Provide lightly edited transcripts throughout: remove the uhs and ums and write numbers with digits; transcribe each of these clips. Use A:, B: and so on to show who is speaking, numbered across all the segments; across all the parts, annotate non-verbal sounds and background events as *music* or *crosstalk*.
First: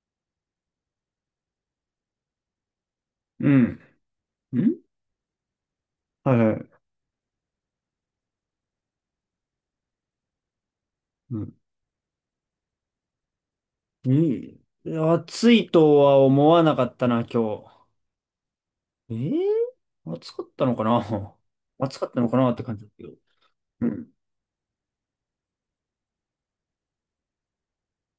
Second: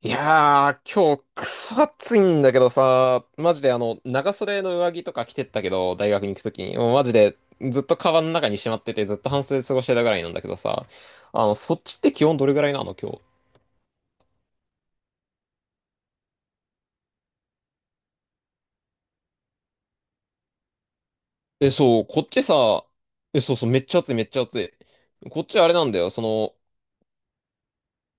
A: いやー、今日、くそ暑いんだけどさ、
B: う
A: マジで
B: ん。
A: 長袖の
B: ん
A: 上着とか着てったけど、大学に
B: はい
A: 行くと
B: は
A: き
B: い。
A: に、もうマジで、ずっとカバンの中にしまってて、ずっと半袖で過ごしてたぐらいなんだけどさ、
B: うん。
A: そっちって気温どれぐらいなの、今日。
B: に、暑いとは思わなかったな、今日。え暑かったのかな
A: え、
B: *laughs* 暑
A: そ
B: か
A: う、
B: った
A: こっ
B: のか
A: ち
B: なって感じ
A: さ、
B: だけど。
A: え、そうそう、めっ
B: う
A: ちゃ暑
B: ん。
A: い、めっちゃ暑い。こっちあれなんだよ、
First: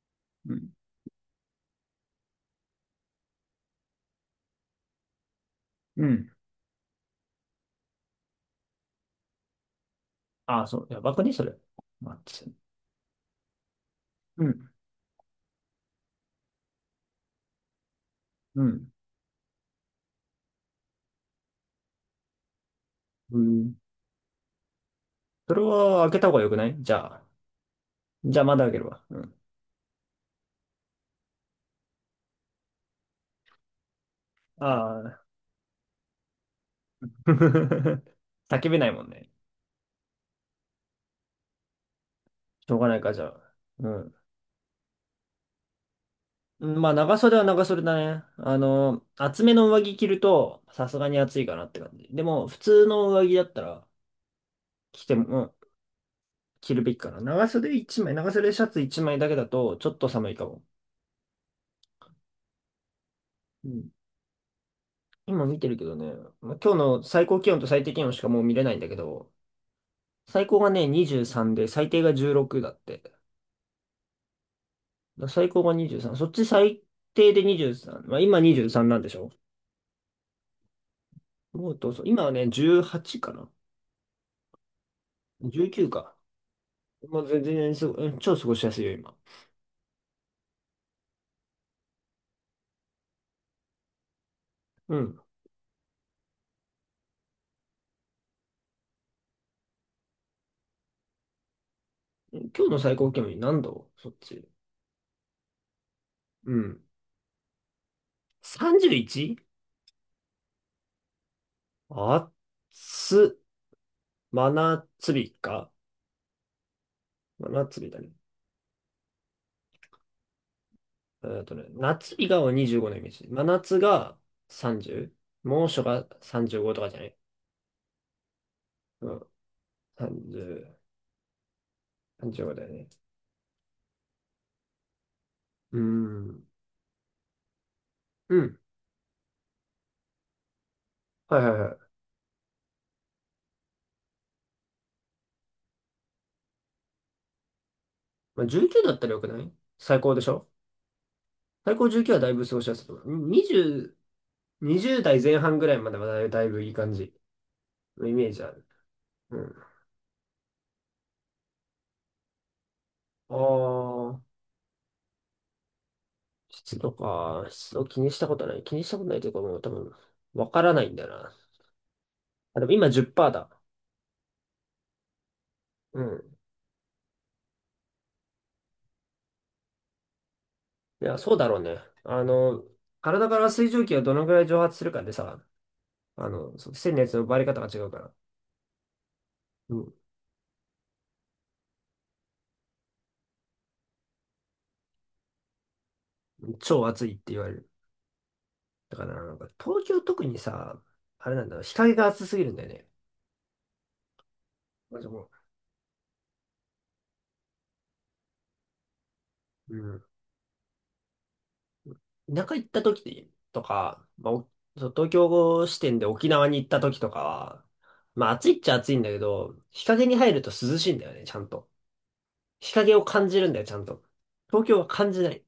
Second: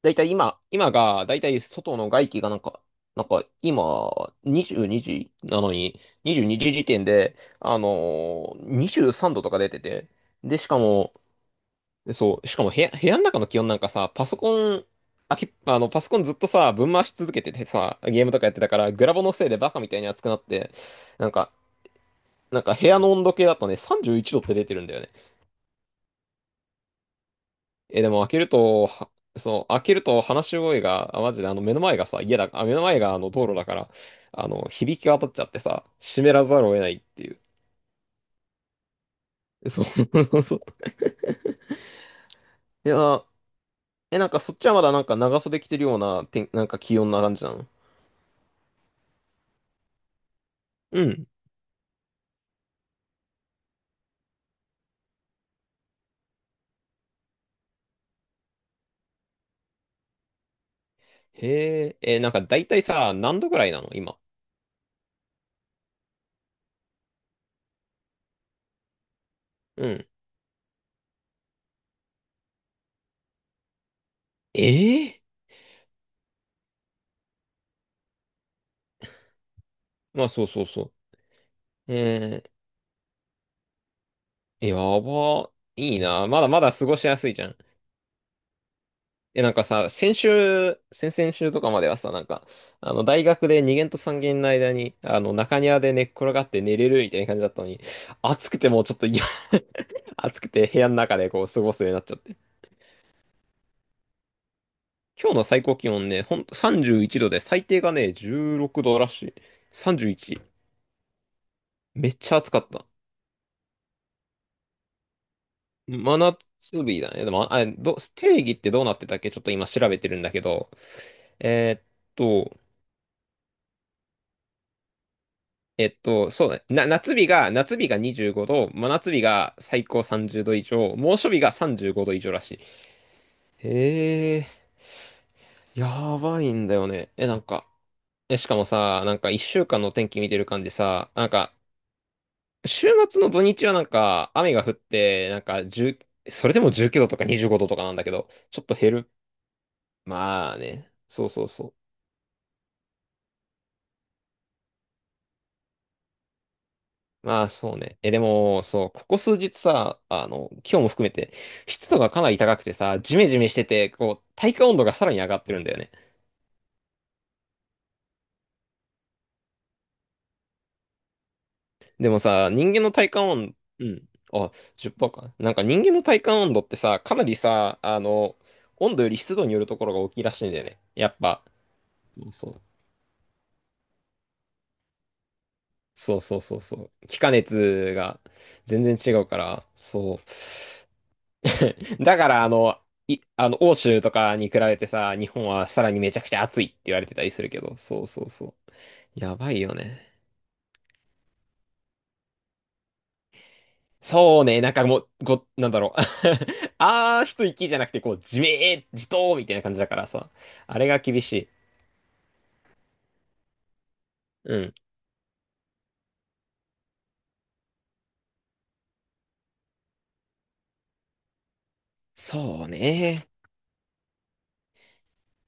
A: だいたい
B: う
A: 今、
B: ん。
A: だいたい外の外気がなんか、今、22時なのに、
B: うん。
A: 22時時点で、23度とか出てて、で、
B: ああ、
A: しか
B: そう。や
A: も、
B: ばくね、それ。待
A: そ
B: っ
A: う。
B: て。
A: しかも部屋の中の気温なんかさ、パソ
B: うん。
A: コン、あけ、あの、パソコンずっとさ、ぶん回し続けててさ、ゲームとかやって
B: う
A: たか
B: ん。
A: ら、グラボのせいでバカみたいに熱くなって、なんか、なんか部屋の温度
B: う
A: 計だと
B: ん。
A: ね、31度って出てるんだよね。
B: それは開けた方がよくない？じゃあ。
A: え、でも開
B: じ
A: け
B: ゃあ、
A: る
B: まだ開ける
A: と、
B: わ。
A: は
B: うん。
A: そう、開けると話し声が、あ、マジであの目の前がさ、家だ、あ、目の前があの道路だから、
B: あ
A: 響き
B: あ。
A: 渡っちゃってさ、湿らざるを得ないっていう。
B: *laughs* 叫べないもんね。
A: そう。*laughs* そう
B: しょうが
A: い
B: ないか、じ
A: や、
B: ゃあ。うん。
A: え、なんかそっちはまだなんか長袖着てるような、な
B: う
A: んか
B: ん、まあ、
A: 気温
B: 長
A: な感
B: 袖は
A: じな
B: 長
A: の？
B: 袖だね。厚めの上着着ると、さす
A: う
B: がに
A: ん、
B: 暑いかなって感じ。でも、普通の上着だったら、着ても、うん、着るべきかな。長袖一枚、長袖シャツ一枚だけだと、ちょっと寒いかも。
A: へえ、なんか大体さ、何度ぐら
B: う
A: いなの
B: ん、
A: 今。
B: 今見てるけどね、まあ、今日の最高気温と最低気温しかもう見れないんだけど、
A: うん。
B: 最高がね、23で、最低が16だって。だか
A: ええ、
B: ら最高が23。そっち最低で23。まあ、今23なんでしょ？
A: まあそうそうそ
B: もう
A: う。
B: どうぞ。今はね、18かな。
A: やば。
B: 19
A: いい
B: か。
A: な。まだまだ過ごしや
B: まあ、
A: すいじ
B: 全
A: ゃん。
B: 然すご、超過ごしやすいよ、今。
A: え、なんかさ、先週、先々週とかまではさ、なんか、大学で2限と3限の間
B: う
A: に、
B: ん。
A: 中庭で寝っ転がって寝れるみたいな感じだったのに、暑くてもうちょっと嫌。 *laughs* 暑くて部屋の中でこう過ごすようになっちゃって。
B: 今日の最高気温何度そっち？
A: 今日の最高気温ね、ほん
B: う
A: と
B: ん。
A: 31度で、最低がね、16度らしい。
B: 31？
A: 31。め
B: あ
A: っち
B: っ
A: ゃ暑かった。
B: つ、真夏日か。
A: 真夏日だね。で
B: 真
A: も、
B: 夏日だね。
A: 定義ってどうなってたっけ、ちょっと今調べてるんだけど。えーっ
B: 夏日が
A: と、
B: 25のイメージ。真夏が 30？ 猛暑が
A: そうだね。
B: 35とかじゃない？
A: 夏日が25度、真
B: う
A: 夏
B: ん。
A: 日が最高30度以
B: 30、
A: 上、猛暑日が35度以上らし
B: 35
A: い。
B: だよね。
A: へえ、
B: うー
A: やば
B: ん。
A: いんだよね。え、なんか、
B: う
A: え、しか
B: ん。
A: もさ、なんか1週間の天気見てる感じさ、なん
B: はい
A: か、
B: はいはい。
A: 週末の土日はなんか雨が降って、なんか1、それでも19度とか25度とかなんだけど、
B: まあ、
A: ちょっと
B: 19
A: 減
B: だった
A: る。
B: らよくない？最高でしょ？
A: まあね、そうそうそう。
B: 最高重9はだいぶ過ごしやすいと思う。20、20代前半ぐらいまではだいぶだいぶいい感じ
A: まあ、そうね。
B: の
A: え、
B: イ
A: で
B: メージあ
A: も、
B: る。
A: そう、ここ数
B: うん。
A: 日さ、今日も含めて、湿度がかなり高くてさ、ジメジ
B: あ
A: メしてて、
B: あ、
A: こう、体感温度がさらに上がってるんだよね。
B: 湿度か。湿度気にしたことない。気にしたことないというかもう多分、わからないんだよな。
A: でもさ、
B: あ、で
A: 人
B: も
A: 間
B: 今
A: の体感
B: 10%
A: 温、
B: だ。
A: うん。あ、10%か。なんか人間
B: う
A: の体
B: ん。
A: 感温度ってさ、かなりさ、温度より湿度によるところが大きいらしいんだよね。
B: い
A: やっ
B: や、そう
A: ぱ。
B: だろうね。あ
A: そうそう。
B: の、体から水蒸気がどのぐらい蒸発するかでさ、
A: そうそうそう
B: そ
A: そ
B: うのや
A: う。
B: つ
A: 気
B: の
A: 化
B: 奪われ方が違う
A: 熱
B: から。
A: が全然違うから、
B: うん。
A: そう。*laughs* だから、あの、い、あの、欧州とかに比べてさ、日本はさらにめちゃくちゃ暑いって
B: 超
A: 言わ
B: 暑
A: れ
B: いっ
A: てたり
B: て言
A: す
B: わ
A: る
B: れ
A: け
B: る。
A: ど、そうそうそう。
B: だからな
A: や
B: んか、
A: ばいよ
B: 東京
A: ね。
B: 特にさ、あれなんだろう、日陰が暑すぎるんだよね。
A: そうね、なんか
B: ま
A: も
B: あで
A: う、
B: も、
A: なんだろう。*laughs* 一息じゃなくて、こう、じめー、じとーみたいな感
B: う
A: じだか
B: ん、
A: らさ、あれが厳しい。
B: 田舎行った時とか、まあ、
A: うん。
B: そう、東京支店で沖縄に行った時とかは、まあ暑いっちゃ暑いんだけど、日陰に入ると涼しいんだよね、ちゃんと。
A: そう
B: 日陰を
A: ね。
B: 感じるんだよ、ちゃんと。東京は感じない。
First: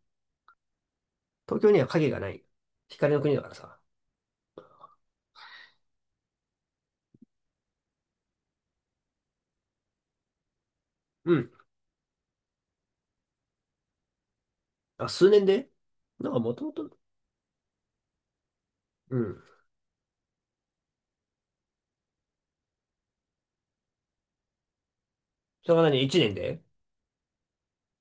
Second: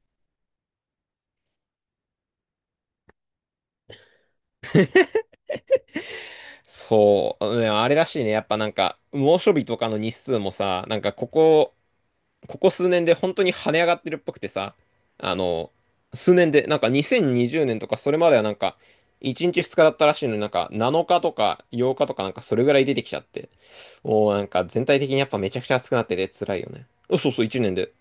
B: 東京には影がない。光の国だからさ。
A: そう。うん、あれらしいね。やっぱなんか、猛暑日とかの日数もさ、なんかこ
B: うん。
A: こ、ここ数年で本当に跳ね上がってるっぽくてさ、
B: あ、数
A: あ
B: 年で、
A: の、
B: なん
A: 数
B: か
A: 年
B: もと
A: で、
B: も
A: なんか
B: と、
A: 2020年とかそれまではなんか、
B: うん。
A: 1日2日だったらしいのになんか7日とか8日とかなんかそれぐらい出てきちゃって、もうなんか全体的にやっぱめちゃく
B: そ
A: ち
B: れ
A: ゃ
B: が
A: 暑くな
B: 何？
A: って
B: 一
A: て
B: 年
A: 辛
B: で？
A: いよね。うん、そうそう、1年で。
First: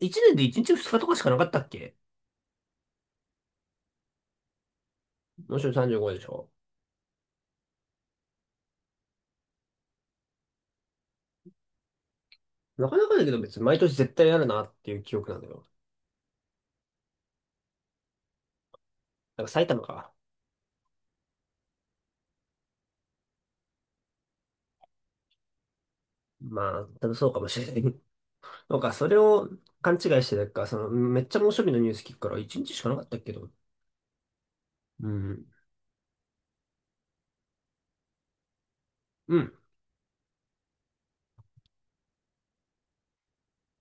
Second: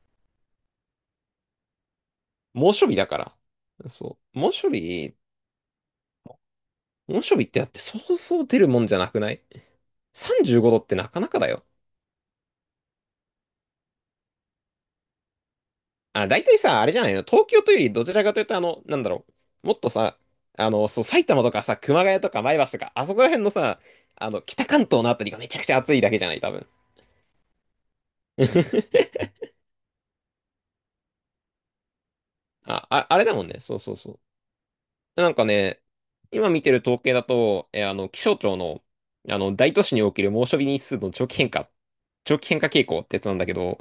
B: え一年で一日二日とかしかなかったっけ？
A: 猛暑日だから。そう。猛暑日、
B: もちろん35でしょ？
A: 猛暑日ってだってそうそう出るもんじゃなくない？ 35 度ってなかなかだよ。
B: なかなかだけど別に毎年絶対あるなっていう記憶なんだよ。
A: あ、大体さ、あれじゃないの、東京というよりどちらかというと、なんだろ
B: だから埼
A: う。もっ
B: 玉
A: と
B: か。
A: さ、そう、埼玉とかさ、熊谷とか前橋とか、あそこら辺のさ、北関東のあたりがめちゃくちゃ暑いだけじゃない、多分。
B: まあ、多分そうかもしれない。なんか、それ
A: *laughs*
B: を勘違いしてたか、その、めっちゃ猛暑日のニュース聞くから、一日し
A: あ、
B: かなかっ
A: あ、
B: た
A: あ
B: っ
A: れ
B: け
A: だもん
B: ど。
A: ね。そうそうそ
B: う
A: う。なんか
B: ん。
A: ね、今見てる統計だと、えあの、気象庁の、
B: うん。
A: 大都市における猛暑日日数の長期変化傾向ってやつなんだけど、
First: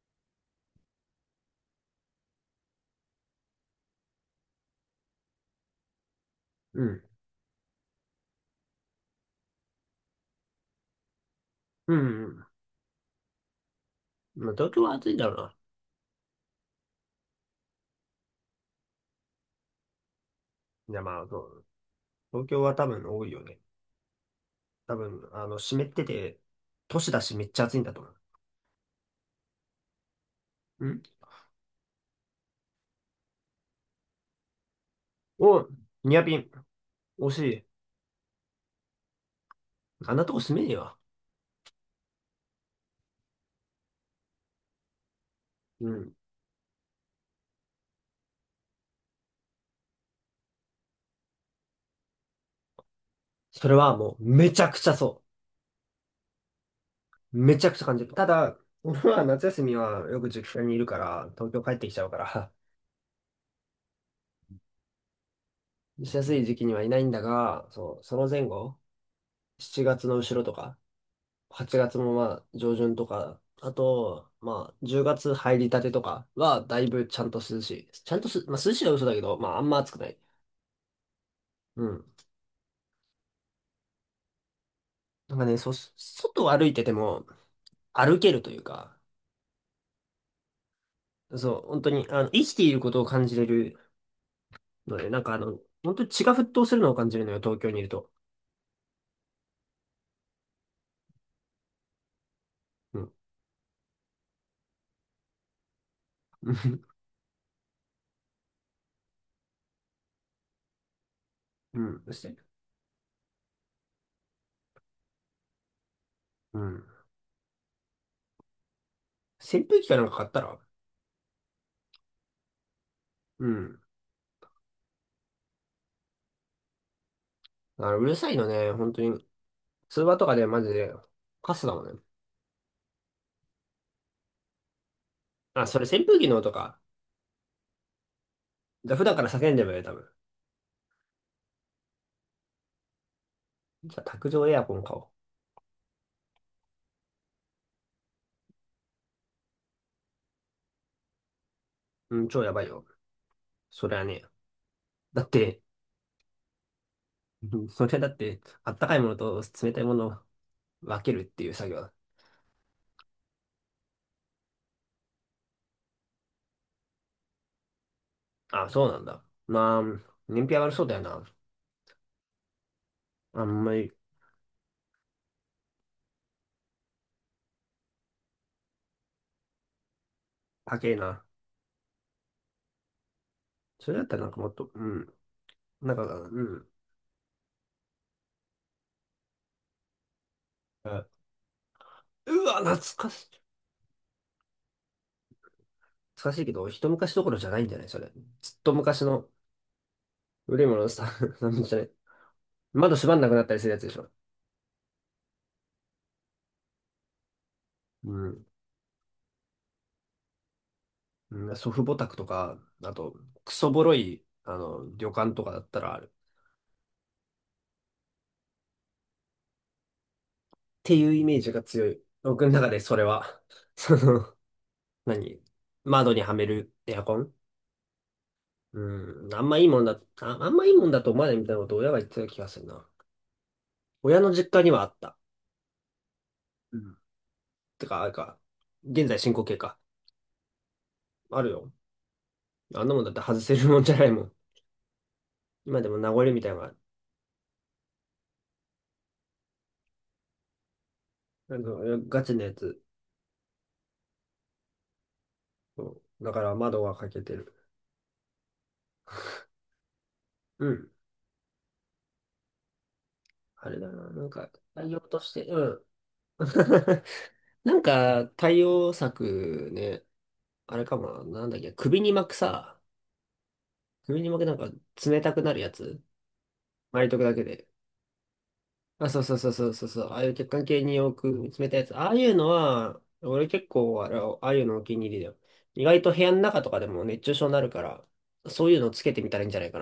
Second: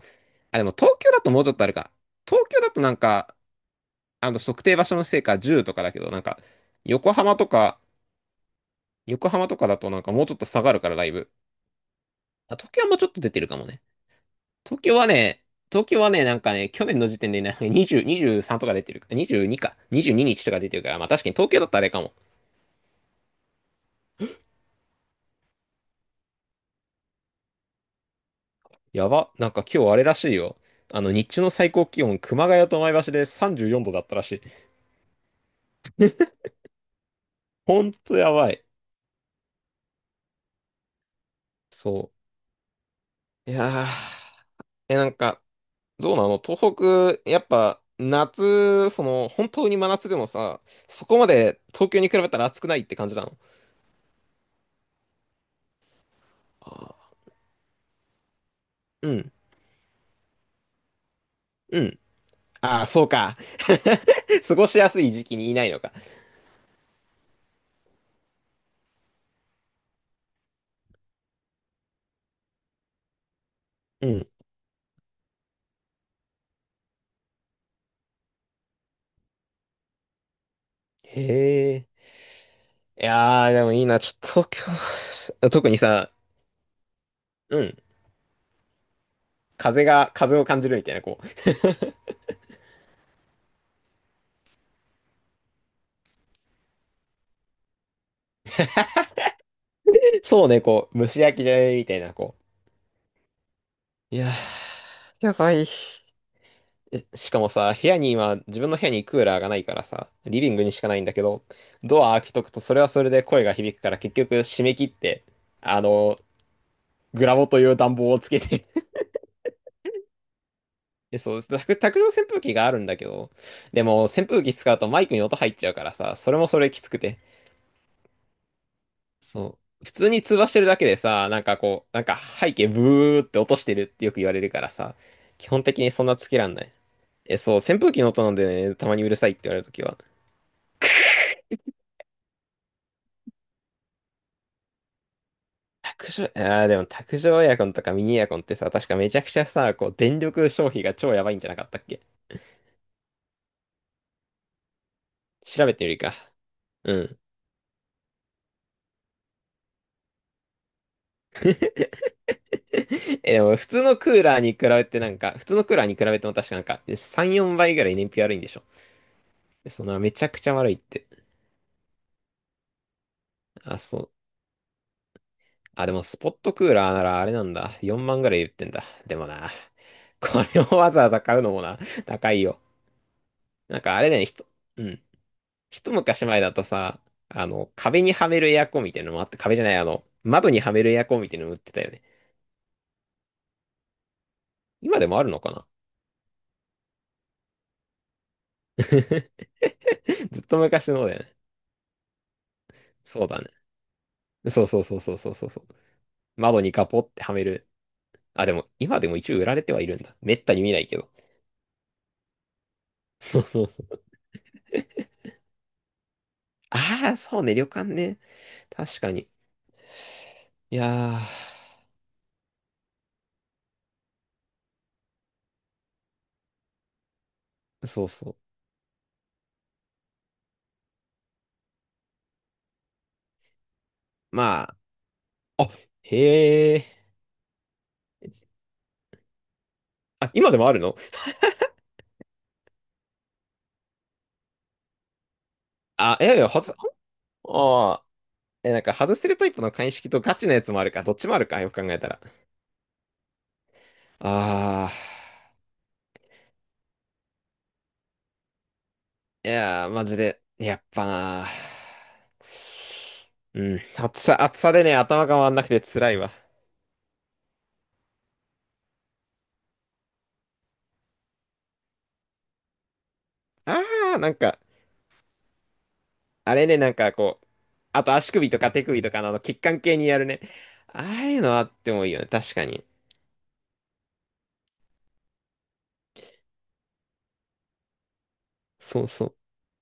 A: あ、でも東京だともうちょっとあるか。東京だとなんか、測定場所のせいか10とかだけど、なんか、
B: うん。
A: 横浜とか、横浜とか、だとなんかもうちょっと下がるからライブ。
B: うん。うん、
A: あ、東京はもうちょっと出てるかもね、
B: まあ、東
A: 東
B: 京は
A: 京は
B: 暑いんだろ
A: ね、
B: うな。
A: 東京はね、なんかね、去年の時点でね、20、23とか出てるか、22か、22日とか出てるか
B: い
A: ら、
B: や、
A: まあ
B: ま
A: 確
B: あ、
A: かに
B: そ
A: 東京
B: う、
A: だったらあれかも。
B: 東京は多分多いよね。多分、湿ってて、都市だしめっちゃ暑いんだと思う。
A: やば、なんか今日あれらしいよ。
B: うん。
A: 日中の最高気温、熊谷と前橋で34度だったらしい。
B: お、ニアピン。惜しい。
A: ほんとやばい。
B: あんなとこ住めねえわ。
A: そう。いやー、え、なんか、
B: うん。
A: どうなの東北、やっぱ、夏、その、本当に真夏でもさ、そこまで東京に比べたら暑くないって感じなの？
B: それはもう、めちゃくちゃそ
A: あ
B: う。めちゃくちゃ感じる。ただ、俺
A: ー、う
B: は
A: ん。
B: 夏休みはよく実家にいるから、東京帰っ
A: う
B: てきち
A: ん。
B: ゃうから、
A: ああ、そうか。*laughs* 過ごしやすい時期にいないのか。
B: *laughs* しやすい時期にはいないんだが、そう、その前後、7月の後ろとか、8月もまあ上旬とか、あ
A: うん。
B: と、まあ10月入りたてとかはだいぶちゃんと涼しい。ちゃんとす、まあ、涼しいは嘘だけど、まああんま暑くない。
A: へ
B: う
A: え。
B: ん。
A: いやー、でもいいな。ちょっと今
B: なんか
A: 日、*laughs*
B: ね、
A: 特
B: そう、
A: にさ、
B: 外を歩いてても
A: うん。
B: 歩けるというか、
A: 風を感じるみたいな、こう。
B: そう、本当に、生きていることを感じれるので、なんか本当に血が沸騰するのを感じるのよ、東京にいると。
A: そうね、こう、蒸し焼きじゃねみたいな、こ
B: うん。
A: う。いやー、野菜。
B: *laughs*
A: えしかもさ、部屋に今、自分の部屋にクーラーがないからさ、リビングにしかないんだけど、
B: うん。
A: ド
B: そ
A: ア
B: し
A: 開け
B: て、
A: とくと、それはそれで声が響くから、結局、締め切って、あの、
B: うん。
A: グラボという暖房をつけて、
B: 扇風機かなんか買ったら？
A: え、そうです。卓上扇風機があるんだけど、
B: うん。
A: でも扇風機使うとマイクに音入っちゃうからさ、それもそれきつくて。
B: うるさいのね、本当に。
A: そう。普
B: 通
A: 通
B: 話
A: に
B: とか
A: 通
B: で
A: 話して
B: マ
A: る
B: ジ
A: だけ
B: で、
A: でさ、なん
B: カ
A: か
B: スだもん
A: こう、
B: ね。
A: なんか背景ブーって落としてるってよく言われるからさ、基本
B: あ、そ
A: 的
B: れ
A: に
B: 扇
A: そんな
B: 風機
A: つ
B: の
A: けら
B: 音
A: んない。
B: か。
A: え、そう、扇風機の音なんでね、た
B: じゃ
A: ま
B: あ普
A: にう
B: 段
A: る
B: から
A: さいって言
B: 叫
A: わ
B: ん
A: れ
B: で
A: ると
B: もいいよ、
A: き
B: 多
A: は。
B: 分。じゃあ卓上エアコン買お
A: 卓上、あーでも卓上エアコンとかミニエアコンってさ、確かめちゃくちゃさ、こう、電力消費が超やばいんじゃなかったっけ？
B: う。うん、超やばいよ。それはね、だって、
A: 調べてみるか。うん。
B: うん、それだって、あったかいものと冷たいものを分けるっていう作業だ。
A: *laughs* え、でも普通のクーラーに比べても確かなんか、3、4倍ぐらい燃費悪いんでしょ。
B: あ、そうなんだ。まあ、
A: そのめちゃく
B: 燃
A: ちゃ
B: 費上が
A: 悪
B: り
A: いっ
B: そうだよ
A: て。
B: な。あんま
A: あ、
B: り、
A: そう。あ、でもスポットクーラーならあれなんだ。4万ぐらい言ってんだ。でもな、これを
B: 高
A: わ
B: え
A: ざわざ
B: な。
A: 買うのもな、高いよ。なん
B: そ
A: か
B: れ
A: あ
B: だっ
A: れ
B: た
A: だよ
B: ら
A: ね、
B: なんかもっと、う
A: うん。
B: ん、
A: 一
B: なんか、
A: 昔
B: う
A: 前だと
B: ん。
A: さ、壁にはめるエアコンみたいなのもあって、壁じゃない、窓にはめるエアコン
B: あ、
A: みたいなのも売ってたよね。
B: うわ、懐かしい。
A: 今でもあるのかな。
B: 懐かしいけど、一昔どころじゃないんじゃない、それ？ずっと昔
A: *laughs*
B: の
A: ずっと
B: 古いもの
A: 昔の
B: さ、
A: だよね。
B: *laughs* なんじゃない？窓閉まん
A: そう
B: なく
A: だ
B: なっ
A: ね。
B: たりするやつでしょ？
A: そうそうそうそうそうそう。窓にガポってはめる。
B: うん。
A: あ、でも、今でも一応売られてはいるんだ。めったに見ないけど。
B: うん、祖父母宅とか、あと、
A: そう
B: ク
A: そう
B: ソボ
A: そ
B: ロ
A: う。
B: い、旅館とかだったらある。っ
A: ああ、そうね、旅館ね。確かに。い
B: ていう
A: や
B: イメージが強い。僕の中でそれは。*laughs* その、何、窓にはめるエアコン？
A: ー、そうそう。
B: うん、あんまいいもんだ、あ、あんまいいもんだと思わないみたいなことを親が言ってた気がするな。親の実家
A: ま
B: にはあった。
A: あ、あ、へ
B: う
A: え。
B: ん、てか、あれか、現在進行形か。
A: あ、今でもあるの？
B: あるよ。あんなもんだって外せるもんじゃないもん。今でも名
A: あ、い
B: 残
A: やい
B: みた
A: や、
B: いなの
A: 外
B: が
A: す、
B: あ
A: ああ、え、なんか外せるタイプの鑑識とガチのやつもあるか、どっちもあるか、
B: る。
A: よく考
B: な
A: え
B: ん
A: た
B: か
A: ら。
B: ガチなやつ。
A: ああ、
B: そうだから窓が開けてる。
A: いやー、マジで、
B: う
A: やっ
B: ん。
A: ぱなー。
B: あ
A: う
B: れ
A: ん、
B: だな、
A: 暑
B: なん
A: さ、
B: か、
A: 暑さで
B: 対
A: ね、
B: 応と
A: 頭
B: し
A: が
B: て、
A: 回んな
B: う
A: くて
B: ん。
A: 辛いわ。
B: *laughs* なんか、対応策ね、あれかもな、なんだっけ、
A: ああ、
B: 首に
A: なん
B: 巻くなん
A: か、
B: か冷たくなるやつ、
A: あれね、なん
B: 巻い
A: か
B: とくだ
A: こ
B: け
A: う、
B: で。
A: あと足首とか手首
B: あ、
A: と
B: そ
A: か
B: う
A: のあ
B: そう
A: の
B: そう
A: 血
B: そう
A: 管
B: そう
A: 系
B: そう、
A: に
B: あ
A: や
B: あ
A: る
B: いう
A: ね。
B: 血管系に
A: ああいう
B: 置
A: の
B: く
A: あ
B: 冷
A: っ
B: たいや
A: て
B: つ。
A: も
B: あ
A: いい
B: あ
A: よ
B: い
A: ね、
B: うの
A: 確かに。
B: は、俺結構あれ、ああいうのお気に入りだよ。意外と部屋の中とかでも熱中症になるから、そういうのつ
A: そう
B: けて
A: そ
B: み
A: う。
B: たらいいんじゃないか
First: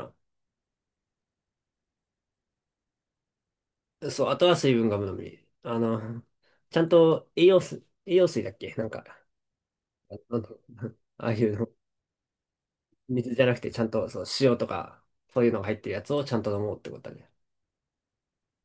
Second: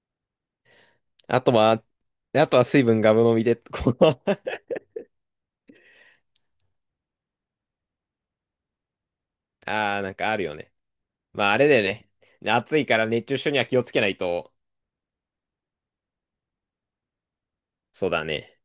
A: あとは、あとは水分ガブ飲みで、こ
B: な。
A: の。
B: そう、あと
A: *laughs*
B: は水分がむのみ。ちゃんと栄養水、栄養水だっけ、なんか。
A: ああ、なんかあ
B: なん
A: るよ
B: と
A: ね。
B: *laughs* ああい
A: まあ、
B: う
A: あ
B: の、
A: れだよね。暑いから熱
B: 水
A: 中
B: じゃ
A: 症
B: なく
A: には
B: て、
A: 気
B: ち
A: を
B: ゃん
A: つけな
B: と
A: い
B: そう、
A: と。
B: 塩とか、そういうのが入ってるやつをちゃんと飲もうってことだね。
A: そうだね。